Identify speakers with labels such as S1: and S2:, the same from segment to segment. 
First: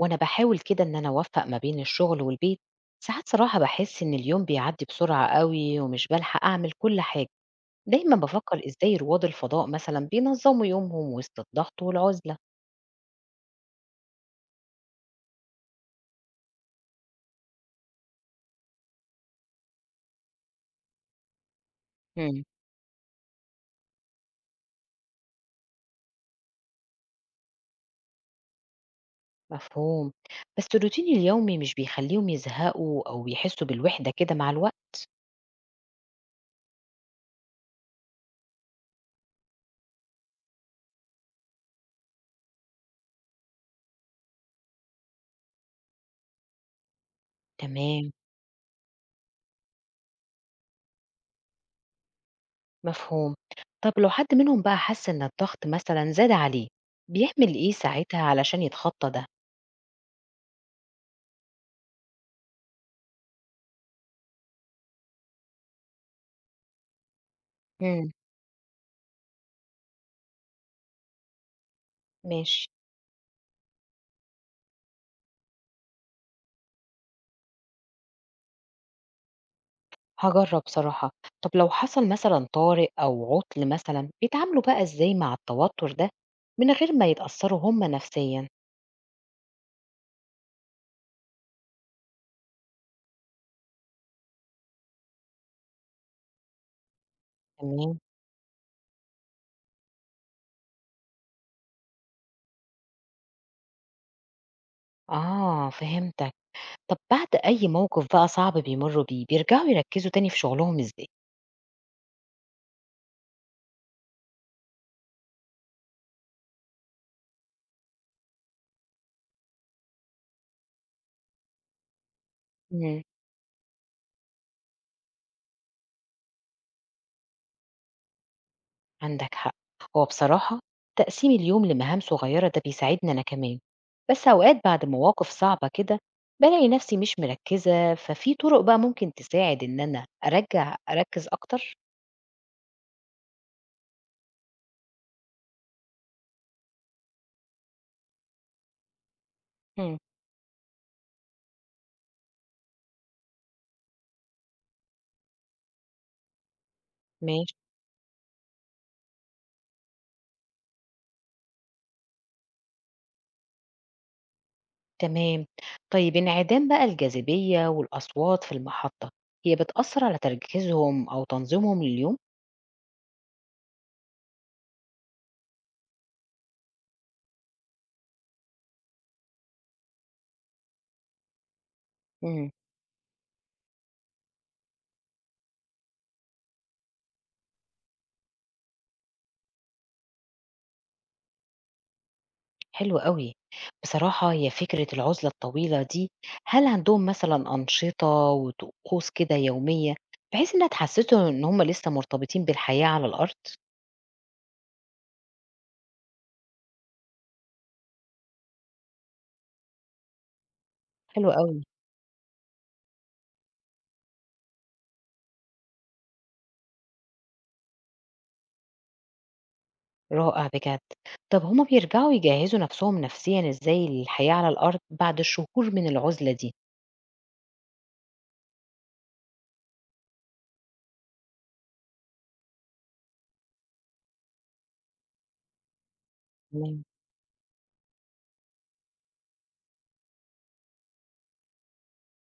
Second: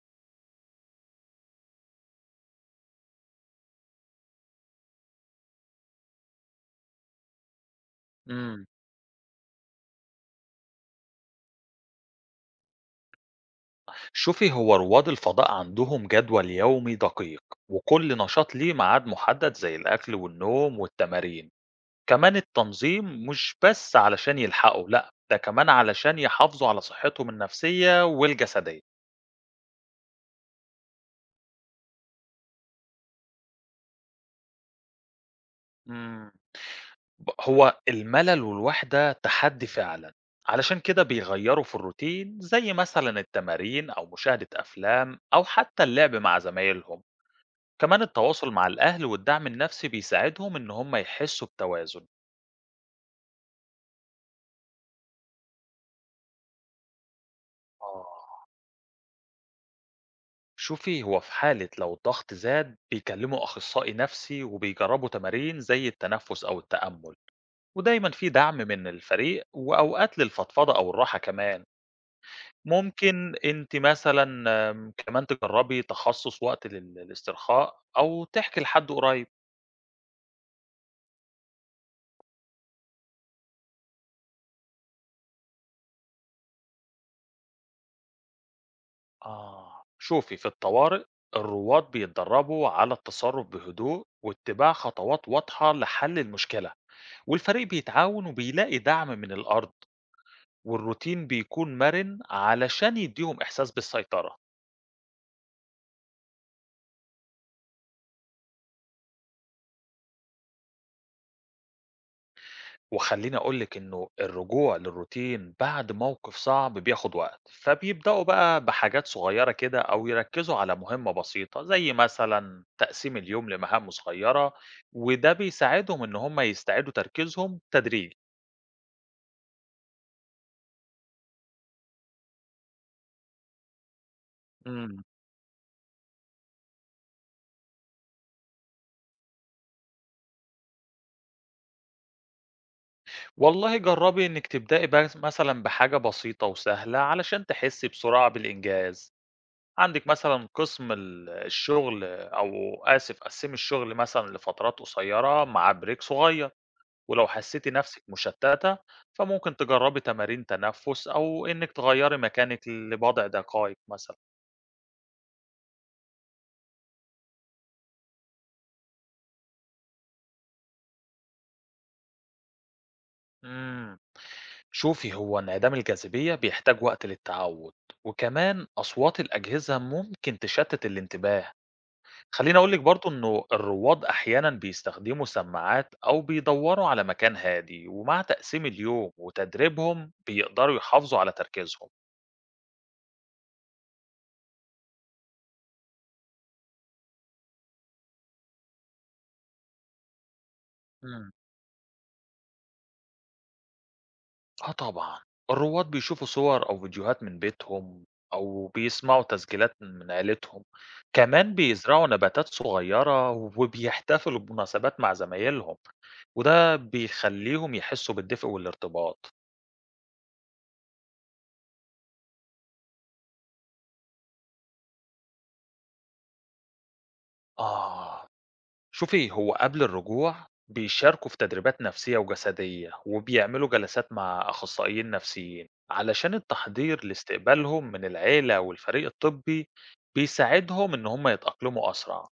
S1: وأنا باحاول كده إن أنا أوفّق ما بين الشغل والبيت، ساعات صراحة باحس إن اليوم بيعدّي بسرعة أوي ومش بالحق أعمل كل حاجة، دايمًا بافكّر
S2: إمم.
S1: إزاي رواد الفضاء مثلًا بينظّموا يومهم وسط الضغط والعُزلة.
S2: شوفي هو رواد الفضاء عندهم جدول يومي دقيق، وكل نشاط ليه ميعاد محدد زي الأكل والنوم والتمارين. كمان
S1: إمم.
S2: التنظيم مش بس علشان يلحقوا، لأ، ده كمان علشان يحافظوا على صحتهم النفسية والجسدية.
S1: مفهوم، بس الروتين اليومي مش بيخلّيهم يزهقوا أو يحسّوا بالوحدة كده مع الوقت؟
S2: امم. هو الملل والوحدة تحدي فعلًا، علشان كده بيغيّروا في الروتين زي مثلًا التمارين أو مشاهدة أفلام أو حتى اللعب مع زمايلهم. كمان
S1: تمام،
S2: التواصل مع الأهل والدعم النفسي بيساعدهم إن هم يحسوا بتوازن.
S1: مفهوم. طب لو حد منهم بقى حَس إن الضغط مثلًا زاد عليه، بيعمل إيه
S2: آه.
S1: ساعتها علشان يتخطّى ده؟
S2: شوفي هو في حالة لو الضغط زاد بيكلموا أخصائي نفسي وبيجربوا تمارين زي التنفس أو التأمل، ودايما
S1: إمم.
S2: في دعم من الفريق وأوقات للفضفضة أو الراحة كمان.
S1: ماشي.
S2: ممكن أنت مثلا كمان تجربي تخصص وقت للاسترخاء أو تحكي لحد قريب.
S1: هاجرّب صراحة. طَب لو حصل مثلًا طارئ أو عُطْل مثلًا، بيتعاملوا بقى إزاي مع التوتر ده من غير ما يتأثّروا هم نفسيًا؟
S2: آه. شوفي في الطوارئ الرواد بيتدربوا على التصرف بهدوء واتباع خطوات واضحة لحل المشكلة، والفريق
S1: تمام.
S2: بيتعاون وبيلاقي دعم من الأرض. والروتين بيكون مرن علشان يديهم إحساس بالسيطرة.
S1: آه، فهمتك. طَب بعد أي موقف بقى صعب بيمرّوا بيه، بيرجعوا يركّزوا تاني في شُغلهم إزاي؟
S2: وخليني أقولك إنه الرجوع للروتين بعد موقف صعب بياخد وقت، فبيبدأوا بقى بحاجات صغيرة كده أو يركزوا على مهمة بسيطة زي مثلا
S1: إمم،
S2: تقسيم اليوم لمهام صغيرة، وده بيساعدهم إن هم يستعيدوا تركيزهم تدريجي.
S1: عندك حق. هو بصراحة تقسيم اليوم لمهام صغيّرة ده بيساعدني أنا كمان، بس أوقات بعد
S2: إمم.
S1: مواقف صعبة كده بالاقي نفسي مش مركّزة، ففي طُرق بقى ممكن تساعد إن أنا أرجّع أركّز أكتر؟
S2: والله جرّبي إنِّك تبدئي بس مثلًا بحاجة بسيطة وسهلة علشان تحسّي بسرعة بالإنجاز.
S1: إمم.
S2: عندِك مثلًا قسم الشغل أو آسف، قسّمي الشغل مثلًا لفترات قصيّرة مع break صغيّر، ولو
S1: ماشي.
S2: حسّيتِ نَفْسِك مُشتّتة فممكن تجرّبي تمارين تنفُّس أو إنِّك تغيّري مكانِك لبضع دقايق مثلًا.
S1: تمام. طيب انعدام بقى الجاذبية والأصوات في المحطة هي بتأثر على تركيزهم أو تنظيمهم لليوم؟
S2: إمم. شوفي، هو انعدام الجاذبية بيحتاج وقت للتعوُّد، وكمان أصوات الأجهزة ممكن تشتِّت الانتباه.
S1: مم.
S2: خلّيني أقول لِك برضه إنه الرواد أحيانًا بيستخدموا سماعات أو بيدوّروا على مكان هادي، ومع تقسيم اليوم وتدريبهم بيقدروا يحافظوا على تركيزهم.
S1: حلو قوي. بصراحة هي فكرة العزلة الطويلة دي، هل عندهم مثلا أنشطة وطقوس كده يومية بحيث إنها تحسسهم
S2: إمم.
S1: إن هم لسه مرتبطين بالحياة على الأرض؟
S2: آه طبعًا، الرواد بيشوفوا صور أو فيديوهات من بيتهم أو بيسمعوا تسجيلات من عيلتهم،
S1: حلو
S2: كمان
S1: قوي.
S2: بيزرعوا نباتات صغيرة وبيحتفلوا بمناسبات مع زمايلهم، وده بيخلّيهم يحسّوا بالدفء والارتباط.
S1: رائع بجد. طب هما بيرجعوا يجهزوا نفسهم نفسيا إزاي للحياة على الأرض بعد شهور من العزلة
S2: آه. شوفي هو قبل الرجوع بيشاركوا في تدريبات نفسية وجسدية وبيعملوا جلسات مع أخصائيين نفسيين علشان
S1: دي؟
S2: التحضير لاستقبالهم من العيلة والفريق الطبي. بيساعدهم إن هم يتأقلموا أسرع.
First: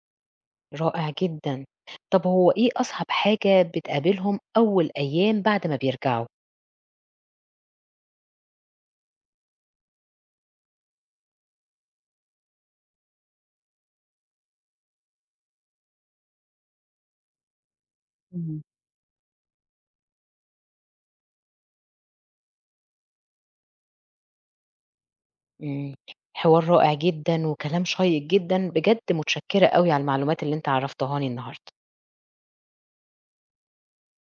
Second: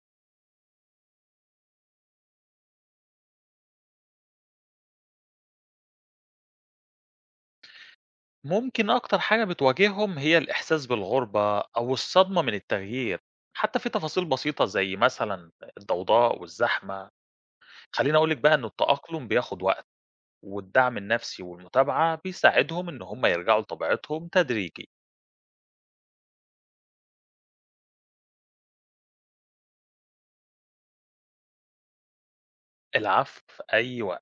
S1: رائع جدًا. طب هو إيه أصعب حاجة بتقابلهم أول أيام بعد ما بيرجعوا؟
S2: ممكن أكتر حاجة بتواجههم هي الإحساس بالغربة أو الصدمة من التغيير، حتى في تفاصيل بسيطة زي مثلا الضوضاء والزحمة. خليني أقولك بقى
S1: إمم.
S2: إن التأقلم بياخد وقت، والدعم النفسي والمتابعة بيساعدهم إن هم يرجعوا لطبيعتهم تدريجي.
S1: إمم. حوار رائع جدًا وكلام شيّق جدًا، بجد متشكّرة أوي على المعلومات اللي أنت عرّفتهاني النهارده.
S2: العفو، أيوه،